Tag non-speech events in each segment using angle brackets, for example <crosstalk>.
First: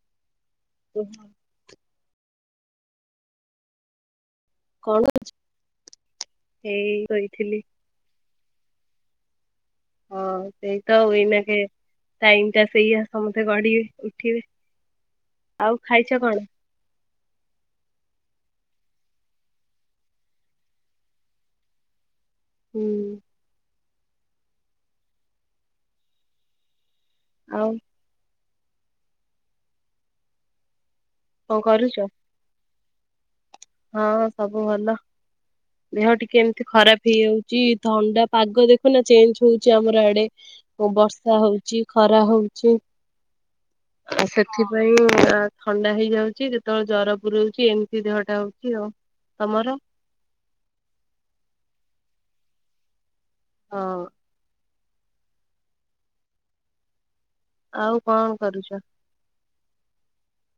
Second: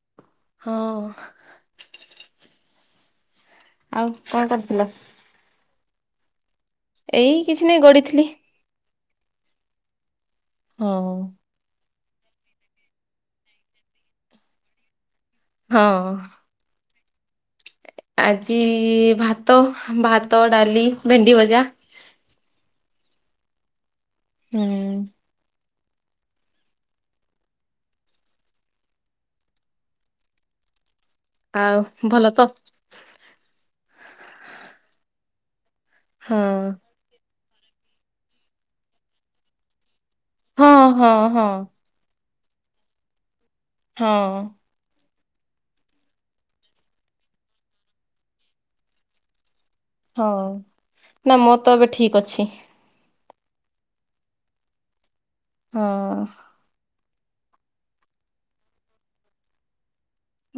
ହଁ। କଣ ଆଉ କଣ କରିଥିଲ? ଏଇ କିଛି ନାଇଁ ଗଡିଥିଲି। ହଁ। ଏଇତ ଆଉ ଏଇନା କେ। ଟାଇମ ଟା ସେଇଆ ସମସ୍ତେ ଗଡିବେ ଉଠିବେ। ଆଉ ହଁ ଖାଇଚ କଣ? ଆଜି ଭାତ, ଭାତ, ଡାଲି, ଭେଣ୍ଡି ଭଜା। ହୁଁ ହୁଁ ଆଉ କଣ କରୁଛ? ଆଉ ଭଲ ତ। ହଁ ସବୁ ଭଲ। ଦେହ ଟିକେ ହଁ ଏମତି ଖରାପ ହେଇଯାଉଚି। ଥଣ୍ଡା ପାଗ ଦେଖୁନା ଚେଞ୍ଜ ହଉଚି ଆମର ଆଡେ ହଁ ହଁ ବର୍ଷା ହଁ ହଉଚି। ଖରା ହଉଚି ଆଉ ହଁ ସେଥି ପାଇଁ ଥଣ୍ଡା ହେଇଯାଉଚି ଯେତେବେଳେ ଜର ପୁରଉଚି ଏମତି ଦେହଟା ହ ଉଚି ଆଉ ତମର? ହଁ ନାଁ ମୋର ତ ଏବେ ଠିକ ଅଛି। ହଁ। ହଁ ଆଉ କଣ କରୁଚ?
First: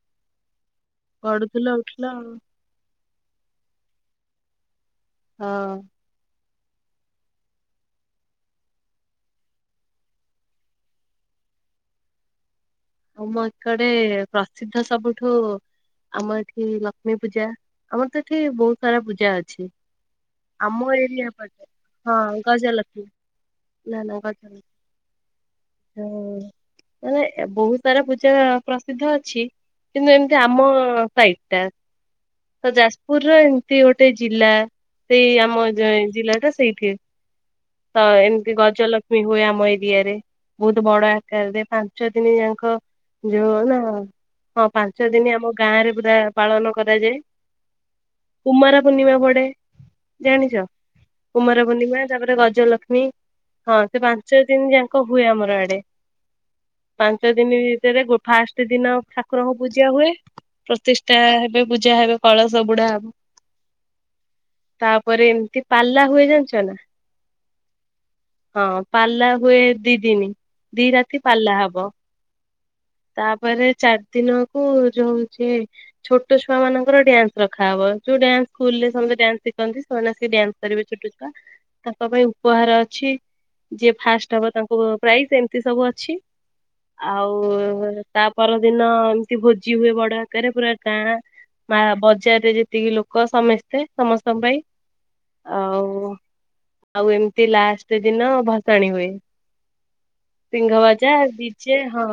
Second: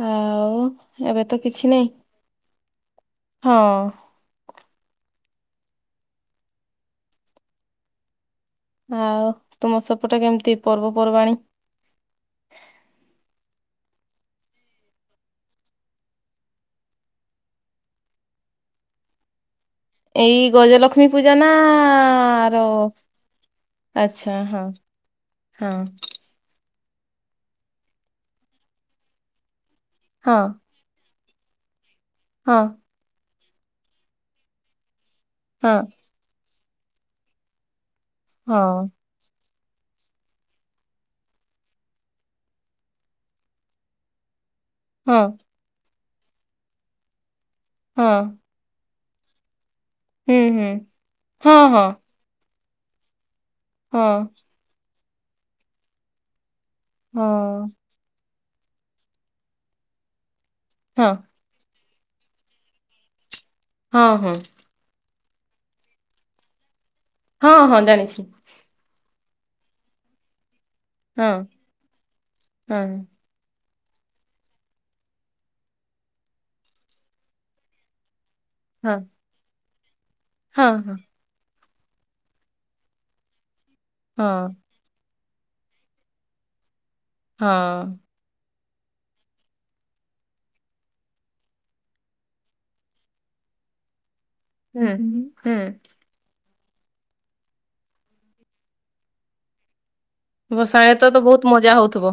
ଆଉ ଏବେ ତ କିଛି ଗଡୁଥିଲ ନାହିଁ ଉଠିଲ ଆଉ। ହଁ ହଁ ଆଉ ତୁମ ସେପଟେ କେମିତି ପର୍ବପର୍ବାଣୀ? ଆମ ଏକଡେ ପ୍ରସିଦ୍ଧ ସବୁଠୁ ଆମ ଏଠି ଲକ୍ଷ୍ମୀ ପୂଜା ଆମର ତ ଏଠି ବହୁତ ସାରା ପୂଜା ଅଛି। ଏଇ ଆମ ଗଜଲକ୍ଷ୍ମୀ ଏରିଆ ପୂଜା ନା ପଟେ। ହଁ ଆ ର। ଗଜଲକ୍ଷ୍ମୀ ଆଛା ହଁ। ହଁ ହ ମାନେ ବହୁତ ସାରା ପୂଜା ପ୍ରସିଦ୍ଧ ଅଛି। କିନ୍ତୁ ହଁ ଏମିତି ଆମ ସାଇଟା। ହଁ ତ ଯାଜପୁର ର ଏମିତି ଗୋଟେ ଜିଲ୍ଲା ସେଇ ଆମ ହଁ ଜିଲ୍ଲା ଟା ସେଇଠି। ତ ଏମିତି ହଁ। ଗଜ ଲ ଲକ୍ଷ୍ମୀ ହୁଏ ଆମ ଏରିଆରେ ବହୁତ ବଡ ଆକାରରେ ପାଞ୍ଚ ଦିନ ଯାଙ୍କ ଯୋଉ ନା ହଁ ପାଞ୍ଚ ହଁ ଦିନ ଆମ ଗାଁ ରେ ପୁରା ପାଳନ କରାଯାଏ। ହଁ। କୁମାର ପୂର୍ଣ୍ଣିମା ପଡେ ହୁଁ ଜାଣିଛ ହୁଁ ହଁ କୁମାର ହଁ ପୂର୍ଣ୍ଣିମା ତାପରେ ଗଜଲକ୍ଷ୍ମୀ ହଁ ସେ ପାଞ୍ଚ ଦିନ ଯାକ ହୁଏ ଆମର ଆଡେ। ହଁ ପାଞ୍ଚ ଦିନ ଭିତରେ ଗୋ ଫାଷ୍ଟ ଦିନ ଠାକୁରଙ୍କ ପୂଜା ହୁଏ ହଁ ପ୍ରତିଷ୍ଠା ହେବେ। ପୂଜା ହେବେ କଳସ ବୁଡା ହବ। ହଁ ହଁ। ତାପରେ ଏମତି ପାଲା ହୁଏ ଜାଣିଛ ନା। ହଁ ହଁ ଜାଣିଛି। ହଁ ପାଲା ହୁଏ ଦି ଦିନ ଦି ରାତି ହଁ ପାଲା ହବ। ହଁ। ତାପରେ ଚାରି ଦିନ କୁ ଯୋଉ ହଉଚି ଛୋଟ ଛୁଆ ମାନଙ୍କର ଡ୍ୟାନ୍ସ ରଖାହବ। ଯୋଉ ଡ୍ୟାନ୍ସ ସ୍କୁଲ ରେ ହଁ ସମସ୍ତେ ଡ୍ୟାନ୍ସ ଶିଖନ୍ତି ସେମାନେ ଆସି ଡ୍ୟାନ୍ସ ହଁ କରିବେ ହଁ ଛୋଟ ତାଙ୍କ ପାଇଁ ଉପହାର ଅଛି ଯିଏ ଫାଷ୍ଟ ହଁ ହବ ତାଙ୍କ ପୁଅ ପ୍ରାଇସ୍ ଏମିତି ସବୁ ଅଛି ଆଉ ହଁ ତା ପରଦିନ ଏମ୍ତି ଭୋଜି ହୁଏ ବଡ ଆକାରେ ପୁରା ଗାଁ ମା ବଜାରରେ ଯେତିକି ଲୋକ ସମେସ୍ତେ ସମସ୍ତଙ୍କ ପାଇଁ ହୁଁ-ହୁଁ। ଆଉ ଆଉ ଏମ୍ତି ଲାଷ୍ଟେ ଦିନ ଭସାଣି ହୁଏ। ଗୋସାଳେ ତ ସିନ୍ଘବାଜା ତ ବହୁତ ମଜା ଡିଜେ ହଁ। ହଉଥିବ।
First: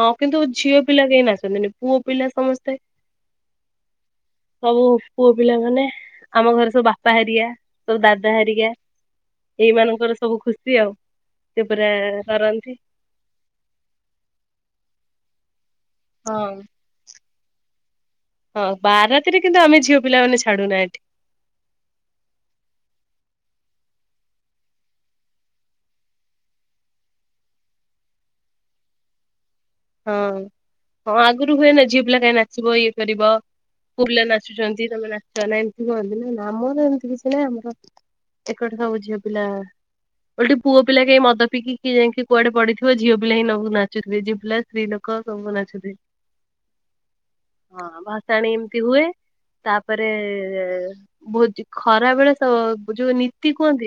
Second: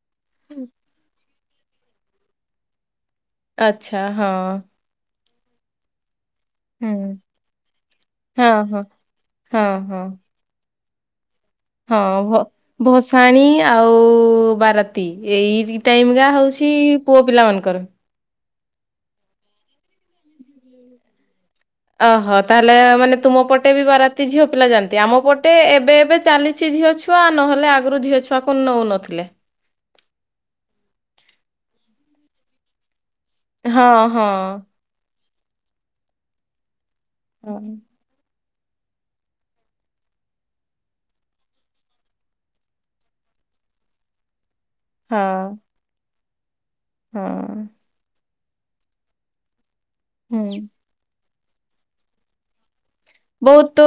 ହଁ କିନ୍ତୁ ଝିଅ ପିଲା କେହି ନାଚନ୍ତିନି, ପୁଅ ପିଲା ସମସ୍ତେ ଆଚ୍ଛା ହଁ। ସବୁ ପୁଅ ପିଲା ମାନେ ଆମ ଘରେ ସବୁ ହୁଁ ବାପା ହରିକା ସବୁ ଦାଦା ହଁ ହରିକା ହଁ ହଁ ଏଇ ହଁ ମାନଙ୍କର ସବୁ ଖୁସି ଆଉ, ସେ ପୁରା ହଁ କରନ୍ତି। <unintelligible> ଆଉ ବାରାତି ଏଇ <unintelligible> ହଁ ହଉଛି ପୁଅ ପିଲା ମାନଙ୍କର। ହଁ ବାରାତିରେ କିନ୍ତୁ ଆମେ ଝିଅ ପିଲା ମାନ ଛାଡୁନା ଏଠି। ଓହୋ, ତାହେଲେ ମାନେ ତୁମ ପଟେ ବି ବାରତି ଝିଅ ପିଲା ଯାଆନ୍ତି, ଆମ ପଟେ ଏବେ-ଏବେ ଚାଲି କିଛି ଝିଅ ଛୁଆ ନହେଲେ ଆଗରୁ ଝିଅ ଛୁଆକୁ ନେଉ ନଥିଲେ। ହଁ, ହଁ ଆଗରୁ ହୁଏନା ଝିଅ ପିଲା କାଇଁ ନାଚିବ ଇଏ କରିବ ହଁ <unintelligible> ପିଲା ହଁ ନାଚୁଚ <unintelligible> ତମେ ନାଚ ନା ଏମ୍ତି ହୁଅନ୍ତି, ନା-ନା ଆମର ଏମ୍ତି କିଛି ନାହିଁ ହଁ ଆମର <unintelligible> ସବୁ ଝିଅ ପିଲା ଓଲ୍ଟି ପୁଅ ପିଲା କେହି ମଦ ପିଇକି କିଏ ଯାଇଁକି କୁଆଡେ ପଡିଥିବ, ଝିଅ ପିଲା ହିଁ ନାଚୁଥିବେ ଝିଅ ପିଲା ସ୍ତ୍ରୀ ଲୋକ ସବୁ ହଁ। ନାଚନ୍ତି। ହଁ। ହଁ ଭସାଣି ଏମ୍ତି ହୁଏ, ତାପରେ ହୁଁ। ଭୋଜି ଖରାବେଳେ ବହୁତୁ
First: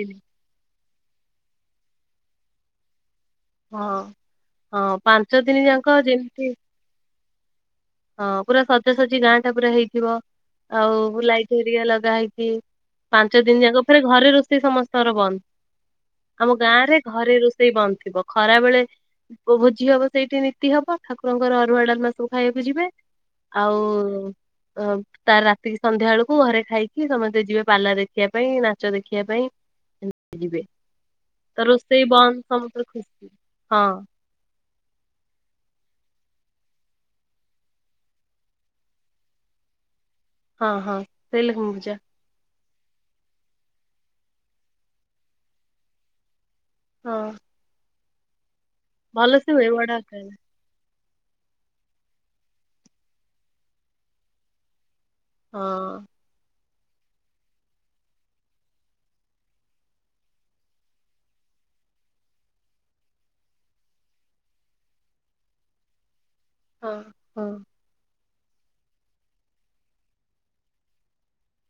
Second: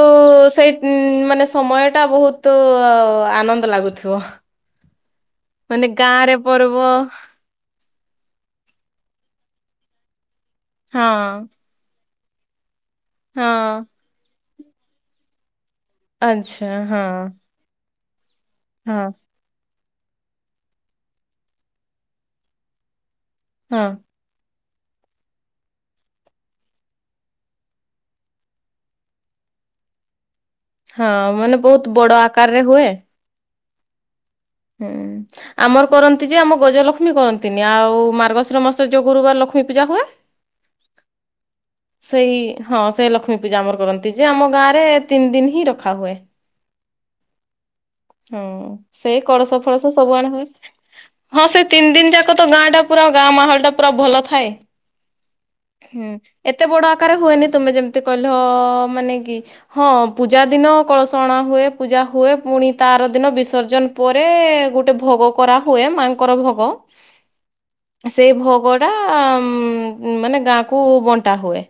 ସେଇ ମାନେ ସମୟଟା ବହୁତୁ ଆନ ନ୍ଦ ହଁ ଲାଗୁଥିବ, ହଁ ପାଞ୍ଚ ଦିନ ଯାକ ମାନେ ଗାଁରେ ଯେମିତି ପର୍ବ ହଁ ପୁରା ସଜାସଜି ଗାଁ ଟା ପୁରା ହେଇଥିବ, ହଁ। ଆଉ ଲାଇଟି ହେରିକା ଲଗା ହେଇଚି। ପାଞ୍ଚ ଦିନ ଯାକ ହଁ ଫେରେ ଘରେ ରୋଷେଇ ସମସ୍ତଙ୍କର ବନ୍ଦ, ଆମ ଆଚ୍ଛା ଗାଁ ରେ ହଁ ଘରେ ରୋ ସେଇ ବନ୍ଦ ଥିବ ଖରାବେଳେ ହଁ ଭୋଜି ହବ ସେଇଠି ନୀତି ହବ ଠାକୁରଙ୍କର ଅରୁଆ ଡାଲମା ସବୁ ଖାଇବା କୁ ଯିବେ, ଆଉ ହଁ। ଅଁ ତାରେ ରାତିକି ସନ୍ଧ୍ୟା ବେଳୁକୁ ଘରେ ଖାଇକି ସମସ୍ତେ ଯିବେ ପାଲା ଦେଖିଆ ପାଇଁ, ନାଚ ଦେଖିଆ ପାଇଁ ହଁ ମାନେ ତ ବହୁତ ରୋଷେଇ ବଡ ବନ୍ଦ ଆକାରରେ ହୁଏ <inaudible> ହୁଁ। ଆମର୍ କରନ୍ତି ଯେ ଆମ ଗଜଲକ୍ଷ୍ମୀ କରନ୍ତିନି, ଆଉ ମାର୍ଗଶିର ମାସରେ ଯୋଉ ଗୁରୁବାର ଲକ୍ଷ୍ମୀ ପୂଜା ହୁଏ ହଁ-ହଁ ସେ <unintelligible> ସେଇ ହଁ ସେ ଲକ୍ଷ୍ମୀ ପୂଜା ଆମର କରନ୍ତି ଯେ ଆମ ଗାଁ ରେ ତିନି ଦିନ୍ ହିଁ ରଖା ହୁଏ। ହଁ। ହଁ ସେଇ ଭଲସେ କଳସ ହୁଏ ବଡ ଫଳସ ସବୁ ଅଣା ଆକାରରେ ହୁଏ। ହଁ ସେ ତିନ୍ ଦିନ୍ ଯାକ ତ ଗାଁ ଟା ପୁରା ଗାଁ ମାହଲ୍ ଟା ପୁରା ଭଲ ଥାଏ। ହଁ ହୁଁ, ଏତେ ବଡ ଆକାରରେ ହୁଏନି ତୁମେ ଯେମ୍ତି କହିଲ ମାନେ କି ହଁ ପୂଜା ଦିନ କଳସ ଅଣା ହୁଏ, ପୂଜା ହୁଏ ପୁଣି ତା ଆର ଦିନ ବିସର୍ଜନ୍ ପରେ ଗୋଟେ ଭୋଗ କରା ହୁଏ, ମା ଙ୍କର ଭୋ ଗ। ହଁ ହଁ ସେଇ ଭୋଗଟା ମାନେ ଗାଁକୁ ବଣ୍ଟା ହୁଏ,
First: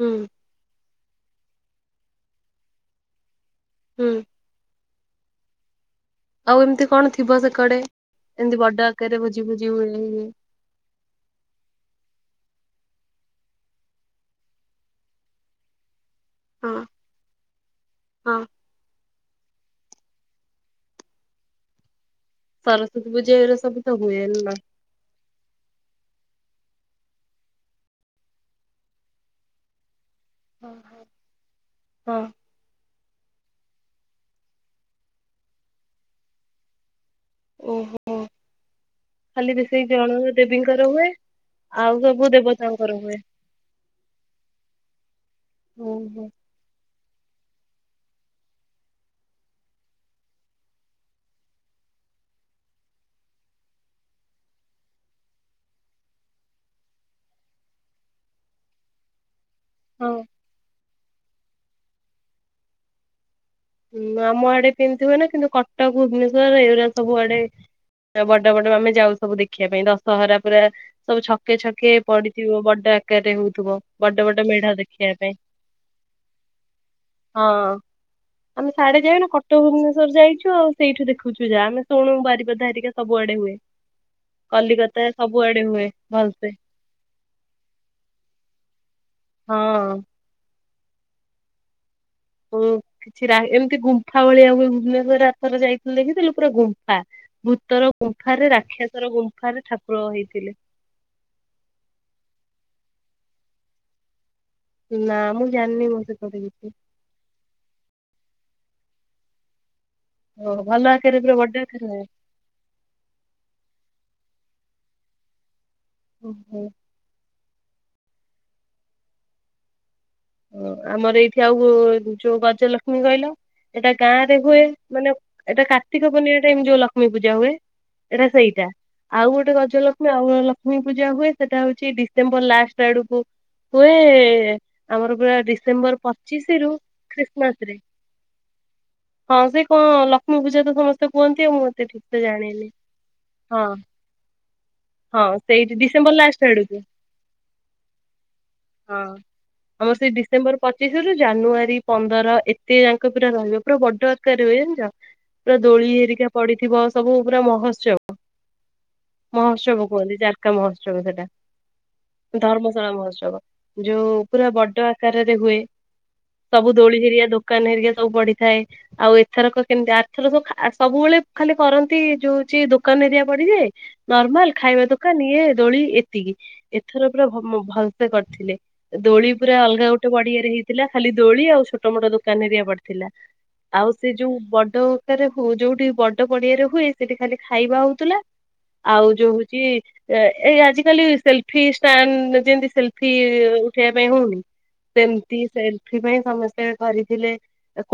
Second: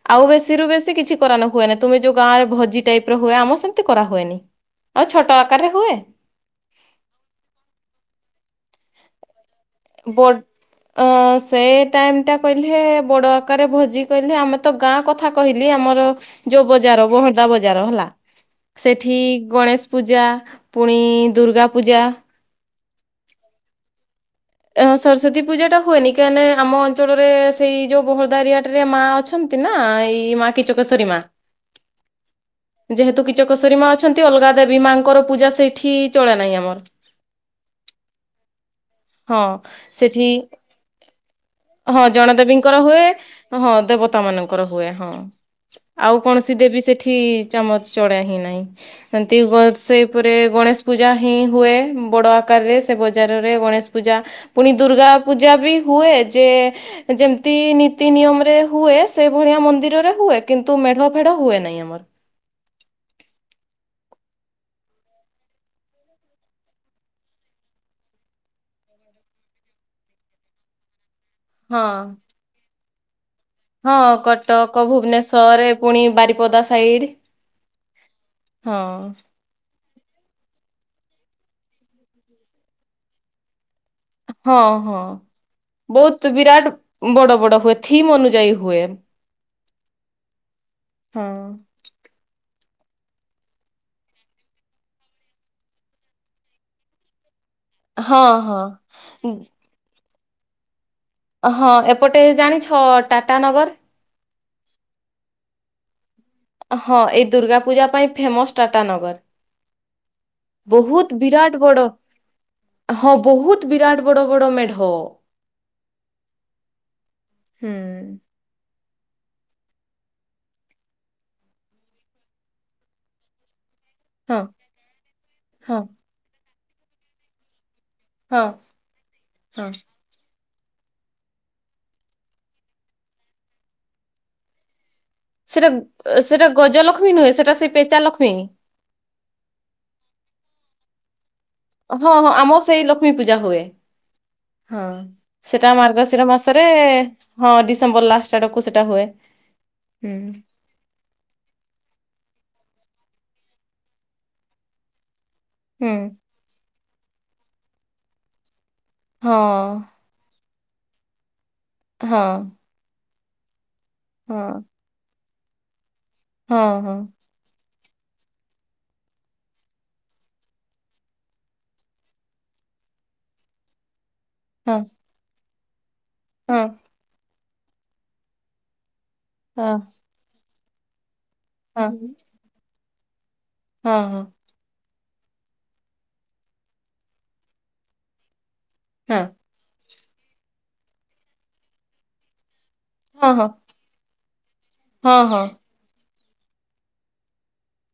ହୁଁ ଆଉ ବେସି ରୁ ବେଶୀ କିଛି କରା ନ ହୁଏନି ତୁମେ ଯୋଉ ଗାଁରେ ଭଜି ଟାଇପ୍ ର ହୁଏ, ଆମ ସେମ୍ତି କରା ହୁଁ ହୁଏନି। ଆଉ ଛୋଟ ଆକାରରେ ହୁଏ? ଆଉ ଏମ୍ତି କଣ ଥିବ ସେକଡେ ଏମ୍ତି ବଡ ଆକାରରେ ଭୋଜି ଭୋଜି ହୁଏନି। ଅଁ ସେ ଟାଇମ୍ ଟା କହିଲେ ବଡ ଆକାରରେ ଭୋଜି କହିଲେ ଆମ ତ ଗାଁ କଥା କହିଲି ଆମର ଯୋଉ ହଁ ବଜାର <unintelligible> ମୀନା ବଜାର ହେଲା ହଁ ସେଠି ଗଣେଶ୍ ପୂଜା ପୁଣି ଦୁର୍ଗା ପୂଜା ସରସ୍ଵତୀ ପୂଜା ଏଉରା ସବୁ ତ ହୁଏନି ନା। ଏ ସରସ୍ଵତୀ ପୂଜାଟା ହୁଏନି କାହିଁ ନା ଆମ ଅଞ୍ଚଳରେ ସେଇ ଯୋଉ ବୋହୋଳଦା ଏରିଆଟାରେ ମା ଅଛ ଅଛନ୍ତି ନା ଏଇ ମା ହଁ ହଁ କିଚକଶ୍ଵରୀ ମା। ହଁ ଯେହେତୁ କିଚକଶ୍ଵରୀ ମା ଅଛନ୍ତି ଅଲଗା ଦେବୀ ମାଙ୍କର ପୂଜା ସେଇଠି ଚଳା ନାଇଁ ଆମର। ଓହୋ ହଁ ଖାଲି ବି ସେଇ ଜଣ ସେଠି ଦେବୀଙ୍କର ହୁଏ। ଆଉ ହଁ ସବୁ ଜଣଦେବୀଙ୍କର ଦେବତାଙ୍କର ହୁଏ ହଁ ଦେବତା ମାନଙ୍କର ହୁଏ ହଁ ଆଉ ଓହୋ କଣସି ସି ଦେବି ସେଠି ଚାମଚ ଚଡା ହିଁ ନାଇଁ। ହେମତି ଗ ସେଇପରେ ଗଣେଶ ପୂଜା ହିଁ ହୁଏ ବଡ ଆକାରେ ସେ ବଜାରରେ ଗଣେଶ୍ ପୂଜା ପୁଣି ଦୁର୍ଗା ପୂଜା ବି ହୁଏ ଯେ ଯେମିତି ନୀତି ନିୟମରେ ହୁଏ ସେ ଭଳିଆ ମନ୍ଦିରରେ ହଁ। ହୁଏ। କିନ୍ତୁ ମେଢ ଫେଢ ହୁଏ ନାଇ ଆମର୍। ହୁଁ ଆମ ଆଡେ ସେମିତି ହୁଏନା କିନ୍ତୁ କଟକ ଭୁବନେଶ୍ଵର ଏଗୁରା ସବୁଆଡେ ବଡ ବଡ ଆମେ ଯାଉ ସବୁ ଦେଖିବା ପାଇଁ ଦଶହରା ପୁରା ସବୁ ଛକେ ହଁ ଛକେ ପଡିଥିବ ବଡ ଆ ଆକାରେ ହଉଥିବ ହଁ ବଡ ବଡ ମେଢା କଟକ ଦେଖିବା ପାଇଁ ଭୁବନେଶ୍ଵର ପୁଣି ବାରିପଦା ସାଇଡ ହଁ। ଆମେ ହଁ ସାଡେ ଯାଇୁନୁ କଟ୍ ଠିକ୍ ଭୁବନେଶ୍ୱର ଯାଇଚୁ ଆଉ ସେଇଠୁ ଦେଖୁଚୁ ଯା, ଆମେ ଶୁଣୁ ବାରିପଦା ହେରିକା ସବୁଆଡେ ହୁଏ। ହଁ କଲିକତା ହଁ। ସବୁଆଡେ ହୁଏ ବହୁତ ଭଲ୍ ସେ। ବିରାଟ ବଡ ବଡ ହୁଏ ଥିମ୍ ଅନୁଯାୟୀ ହୁଏ। ହଁ। ହଁ। ଓ କିଛି ରାହି ଏମିତି ଗୁମ୍ଫା ଭଳିଆ ହୁଏ ଭୁବନେଶ୍ୱରରେ ଆମ୍ ଥରେ ଯାଇଥିଲୁ ଦେଖିଥିଲୁ ପୁରା ଗୁମ୍ଫା। ଭୂତର ହଁ ଗୁମ୍ଫାରେ ହଁ ରାକ୍ଷସର ଗୁମ୍ଫାରେ ଠାକୁର ହେଇଥିଲେ। ହଁ ଏପଟେ ଜାଣିଛ ଟାଟାନଗର? ନା ମୁଁ ଜାଣିନି ମୋତେ କୁଆଡେ କିଛି। ହଁ ଏଇ ଦୁର୍ଗା ପୂଜା ପାଇଁ ଫେମସ୍ ଟାଟା ନଗର୍। ଓହୋ ଭଲ ବହୁତ୍ ଆକାରରେ ପୁରା ବିରାଟ ବଡ ଆକାରରେ ହଁ ବହୁତ୍ ବିରାଟ ବଡ ବଡ ମେଢ। ଉଁ ହୁଁ। ହୁଁ। ଓ ଆମର ଏଇଠି ଆଉ ଯୋଉ ଯୋ ଗଜଲକ୍ଷ୍ମୀ କହିଲ ଏଟା ଗାଁ ରେ ହଁ ହୁଏ ମାନେ ଏଟା ହଁ କାର୍ତ୍ତିକ ପୂର୍ଣ୍ଣିମା ଟାଇମ୍ ଯୋ ଲକ୍ଷ୍ମୀ ପୂଜା ହୁଏ ଏରା ହଁ ସେଇଟା ଆଉ ଗୋଟେ ହଁ। ଗଜଲକ୍ଷ୍ମୀ ମି ଆଉ ଗୋରେ ଲକ୍ଷ୍ମୀପୂଜା ହୁଏ ସେଟା ହଉଚି ଡିସେମ୍ବର ଲାଷ୍ଟ ଆଡୁକୁ ହୁଏ ଆମର ପୁରା ସେଟା ଡିସେମ୍ବର ସେଟା ପଚିଶି ରୁ ଗଜଲକ୍ଷ୍ମୀ ନୁହେଁ ସେଟା ଖ୍ରୀଷ୍ଟମାସ ସେଇ ରେ ପେଚା ଲକ୍ଷ୍ମୀ। ହଁ ସେ କଁ ଲକ୍ଷ୍ମୀପୂଜା ତ ସମସ୍ତେ କୁହନ୍ତି ଆଉ ମୁଁ ଏତେ ଠିକ ହଁ ସେ ହଁ ଆମ ଜାଣିନି। ସେଇ ଲକ୍ଷ୍ମୀପୂଜା ହୁଏ ହଁ ହଁ। ସେଟା ସେଇଠି ଡିସେମ୍ବର ମାର୍ଗଶିର ଲାଷ୍ଟ ମାସରେ ଆଡକୁ ହଁ ଡିସେମ୍ବର ଲାଷ୍ଟ ଆଡକୁ ସେଟା ହଁ ହୁଏ। ଆମର ସେଇ ହୁଁ। ଡିସେମ୍ବର ପଚିଶି ରୁ ଜାନୁଆରୀ ପନ୍ଦର ଏତେ ଯାଙ୍କ ପୁରା ରହିବ ପୁରା ବଡ ଆକାରରେ ହୁଏ ଜାଣିିଚ। ପୁରା ଦୋଳି ହୁଁ। ଏରିକା ପଡିଥିବ ସବୁ ପୁରା ମହୋତ୍ସ-ବ ହଁ ମହୋତ୍ସବ କୁହନ୍ତି ଯାର୍ କା ମହୋତ୍ସବ ସେଟା ହଁ ଧର୍ମଶାଳା ମହୋତ୍ସବ ଯୋଉ ପୁରା ହଁ ବଡ ଆ କାରରେ ହୁଏ ହଁ ସବୁ ହଁ ଦୋଳି ହେରିଆ ଦୋକାନ ହେରିକା ସବୁ ପଡ଼ିଥାଏ। ଆଉ ଏଥରକ କେମିତି ଆଥର ସ ସବୁବେଳେ ଖାଲି କରନ୍ତି ଯୋଉଚି ଦୋକାନ ହେରିଆ ପଡିଯାଏ ନର୍ମାଲ୍ ହଁ ଖାଇବା ଦୋକାନ ଇଏ ଦୋଳି ଏତିକି। ହଁ। ଏଥର ପୁରା ଭ ଭଲ ସେ କରିଥିଲେ ଦୋଳି ପୁରା ହଁ ଅଲଗା ଗୋଟେ ପଡିଆରେ ହେଇଥିଲା ଖାଲି ଦୋଳି ଆଉ ହଁ ଛୋଟ ମୋଟ ଦୋକାନ ହେରିକା ପଡି ଥିଲା ଆଉ ହଁ ସେ ଯୁ ବଡ ହଉ ଯଉଠି ବଡ ପଡିଆରେ ହୁଏ ସେଠି ଖାଲି ଖାଇବା ହଉଥିଲା। ଆଉ ଯୁ ହଉଚି ଏ ଆଜିକାଲି ସେଲଫିଷ୍ଟାଣ୍ଡ ଯେମତି ସେ ଫି ହଁ ହଁ ହଁ ହଁ ହଁ ହଁ ହଁ ଉଠେଇବା ପାଇଁ ହଉନି ହଁ ସେମତି ସେ। ସେଥି ପାଇଁ ସମସ୍ତେ କରିଥିଲେ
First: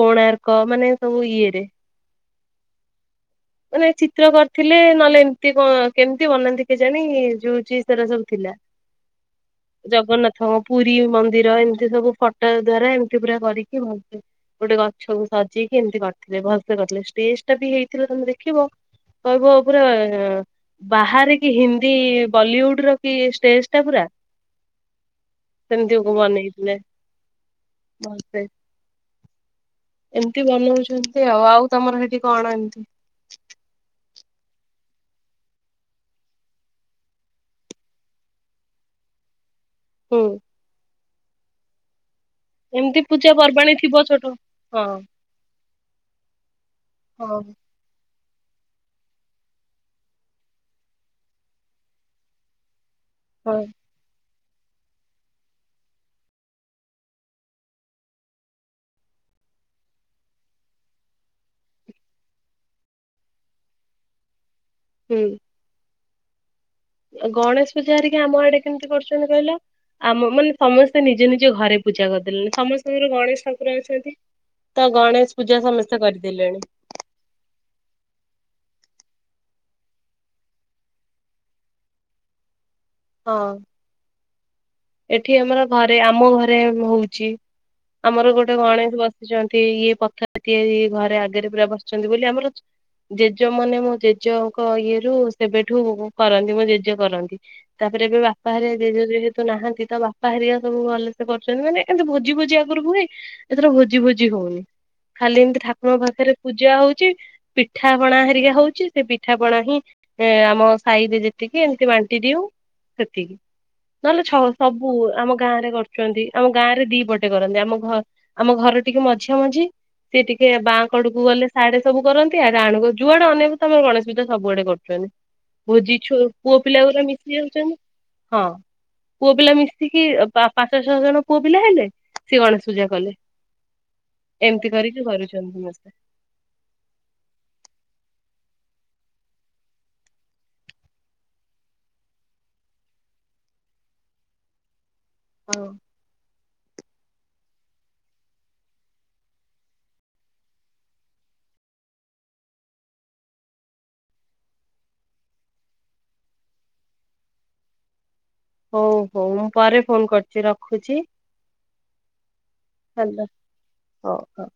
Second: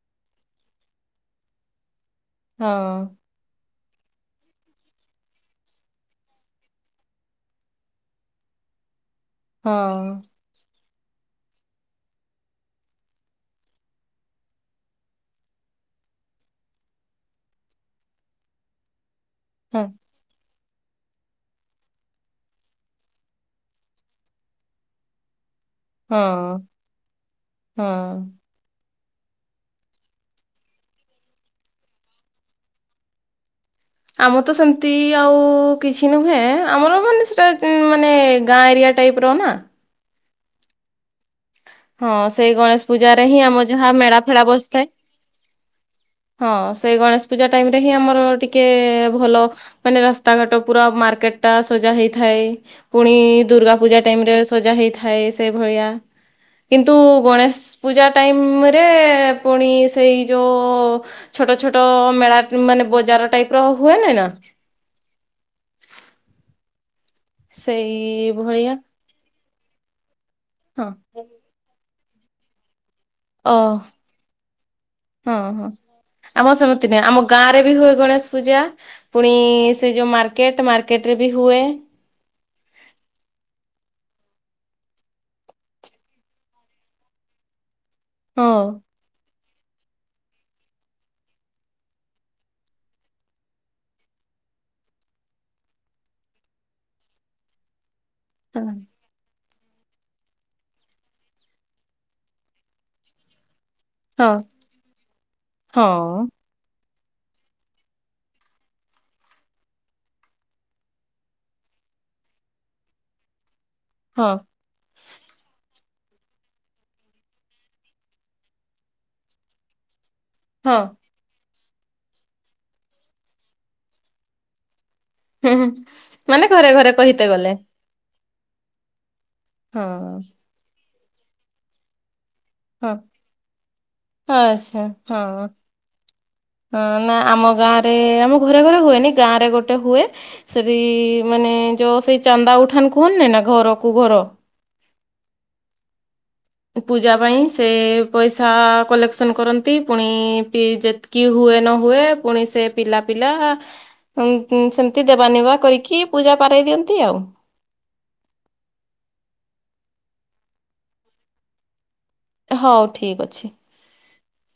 କୋଣାର୍କ ମାନେ ସବୁ ଇଏରେ। ହଁ। ମାନେ ଚିତ୍ର କରିଥିଲେ ନହେଲେ ଏମିତି କଁ କେମିତି ବନାନ୍ତି କେଜାଣି ଯଉ ଚିଜିସ୍ଉରା ସବୁ ଥିଲା। <unintelligible> ଜଗନ୍ନାଥଙ୍କ ପୁରୀ ମନ୍ଦିର ଏମିତି ସବୁ ଫଟୋ ଦ୍ଵାରା ଏମିତି ପୁରା କରିକି ଭୋଗ ଗୋଟେ ଗଛକୁ ସଜେଇକି ଏମତି କରିଥିଲେ ଭଲସେ କରିଥିଲେ ଷ୍ଟେଜ ଟା ବି ହେଇଥିଲା ତମେ ଦେଖିବ କହିବ ପୁରା ବାହାରେ କି ହିନ୍ଦୀ ବଲିଉଡ ର କି ଷ୍ଟେଜ ଟା ପୁରା। ସେମିତିକୁ ହଁ ବନେଇଥିଲେ ହଁ। ମସ୍ତେ। ଏମିତି ବନଉଛନ୍ତି ଆଉ ତମର ହେଇଠି କଣ ଏମି ଆମର ତ ସେମିତି ଆଉ କିଛି ନୁହେଁ ଆମର ମାନେ ସେ ମାନେ ଗାଁ ଏରିଆ ଟାଇପର‌ ନା। ହୁଁ। ହଁ ସେଇ ଗଣେଶ ଏମିତି ପୂଜାରେ ପୂଜା ହିଁ ଆମ ପର୍ବାଣୀ ଯାହା ଥିବ ମେଳା ଛୋଟ ଫେଳା ହଁ ବସିଥାଏ। ହଁ ସେଇ ଗଣେଶ ହଁ ପୂଜା ଟାଇମ ରେ ହିଁ ଆମର ଟିକେ ଭଲ ମାନେ ରାସ୍ତାଘାଟ ପୁରା ମାର୍କେଟ ଟା ସଜା ହେଇଥାଏ। ପୁଣି ହଁ ଦୁର୍ଗା ପୂଜା ଟାଇମ୍ ରେ ସଜା ହେଇଥାଏ ସେ ଭଳିଆ କିନ୍ତୁ ଗଣେଶ ପୂଜା ଟାଇମରେ ପୁଣି ସେଇ ଯୋ ଛୋଟ ଛୋଟ ମେଳା ମାନେ ବଜାର ଟାଇପ ର ହୁଏ ନି ନା? ହୁଁ। ଗଣେଶ ପୂଜା ହେରିକା ସେଇ ଆମ ଆଡେ ଭଳିଆ କେମିତି କରୁଛନ୍ତି କହିଲ ଆମ ମାନେ ହଁ ସମସ୍ତେ ନିଜ ନିଜ ଘରେ ପୂଜା କରିଦେଲେଣି ସମସ୍ତଙ୍କର ଗଣେଶ ଓ ଠାକୁର ଅଛନ୍ତି ତ ହଁ ଗଣେଶ ପୂଜା ହଁ ସମସ୍ତେ ଆମ କରିଦେଲେଣି। ସେମିତି ଆମ ଗାଁରେ ବି ହୁଏ ଗଣେଶ ପୂଜା। ପୁଣି ସେ ଯଉ ମାର୍କେଟ ମାର୍କେଟ ରେ ବି ହୁଏ। ହଁ। ଏଠି ଆମର ଘରେ ଆମ ଘରେ ହଉଚି ଆମର ହଁ ଗୋଟେ ଗଣେଶ ବ ବସିଛନ୍ତି ଇଏ ପଥର ତିଆରି ଘରେ ଆଗରେ ପୁରା ବସିଛନ୍ତି ବୋଲି ଆମର ଜେଜେ ମାନେ ମୋ ଜେଜେଙ୍କ ଇଏରୁୁ ସେବେଠୁ କରନ୍ତି ମୋ ଜେଜେ କରନ୍ତି। ତାପରେ ଏବେ ବାପା ହଁ ହେରିକା ଜେଜେ ଯେହେ ନାହାଁନ୍ତି ତ ବାପା ହେରିକା ସବୁ ଭଲସେ କରୁଛନ୍ତି ମାନେ ଏମିତି ଭୋଜି ଫୋଜି ଆଗରୁ ହୁଏ ଏଥର ଭୋ ଭୋଜି ଫୋଜି ହଁ ହଉନି ଖାଲି ଏମିତି ଠାକୁରଙ୍କ ହଁ। ପାଖରେ ପୂଜା ହଉଚି। ପିଠା ପଣା ହେରିକା ହଉଚି ସେ ପିଠା ପଣା ହିଁ ଏ ଆମ ସାହିରେ ଯେତିକି ଏମିତି ବାଣ୍ଟି ଦିଉ ସେତିକି। ହଁ ନହେଲେଛ ସବୁ ଆମ ଗାଁ ରେ କରୁଛନ୍ତି ଆମ ଗାଁ ରେ ଦିପଟେ କରନ୍ତି ଆମ ଘ ଆମ ଘର ଟିକେ ମଝିଆ ମଝି ସେ ଟିକେ ହଁ ବାଁ କଡୁକୁ କୁ ଗଲେ ସିଆଡେ ସବୁକରନ୍ତି ଇଆଡେ ଆଣୁ ଯୁଆଡେ ଅନେଇବୁ ତ ଗଣେଶ ପୂଜା ସବୁଆଡେ କରୁଛନ୍ତି। ହୁଁ ହୁଁ ଭୋଜି ଛୋ ମାନେ ପୁଅ ଘରେ ପିଲା ଘରେ ଗୁରା କହିତେ ମିଶି ଗଲେ ଯାଉଛନ୍ତି ହଁ। ପୁଅପିଲା ହଁ ମିଶିକି ପାଞ୍ଚ ଛଅଜଣ ପୁଅପିଲା ହେଲେ ସେ ଗଣେଶ ପୂଜା ହଁ କଲେ ଏମିତି ଆଚ୍ଛା କରିକି ହଁ କରୁଛନ୍ତି ସମସ୍ତେ। ହଁ ନା ଆମ ଗାଁରେ ଆମ ଘରେ ଘରେ ହୁଏନି ଗାଁ ରେ ଗୋଟେ ହୁଏ। ସେଠି ମାନେ ଯେଉଁ ସେଇ ଚାନ୍ଦା ଉଠାନ୍ କୁହନ୍ ନେ ନା ଘରକୁୁ ଘର ହଁ <inaudible> ପୂଜା ପାଇଁ ସେ ପଇସା କଲେକ୍ସନ କରନ୍ତି ପୁଣି ପି ଯେ କି ହୁଏ ନ ହୁଏ ପୁଣି ସେ ପିଲା ପିଲା ସେମିତି ଦେବା ନେବା କରିକି ପୂଜା ପାରେଇ ଦିଅନ୍ତି ଆଉ। ହଉ ହଉ ମୁଁ ପରେ ଫୋନ କରୁଚି ରଖୁଚି। ହଉ ଠିକ୍ ଅଛି। ଓ ହ।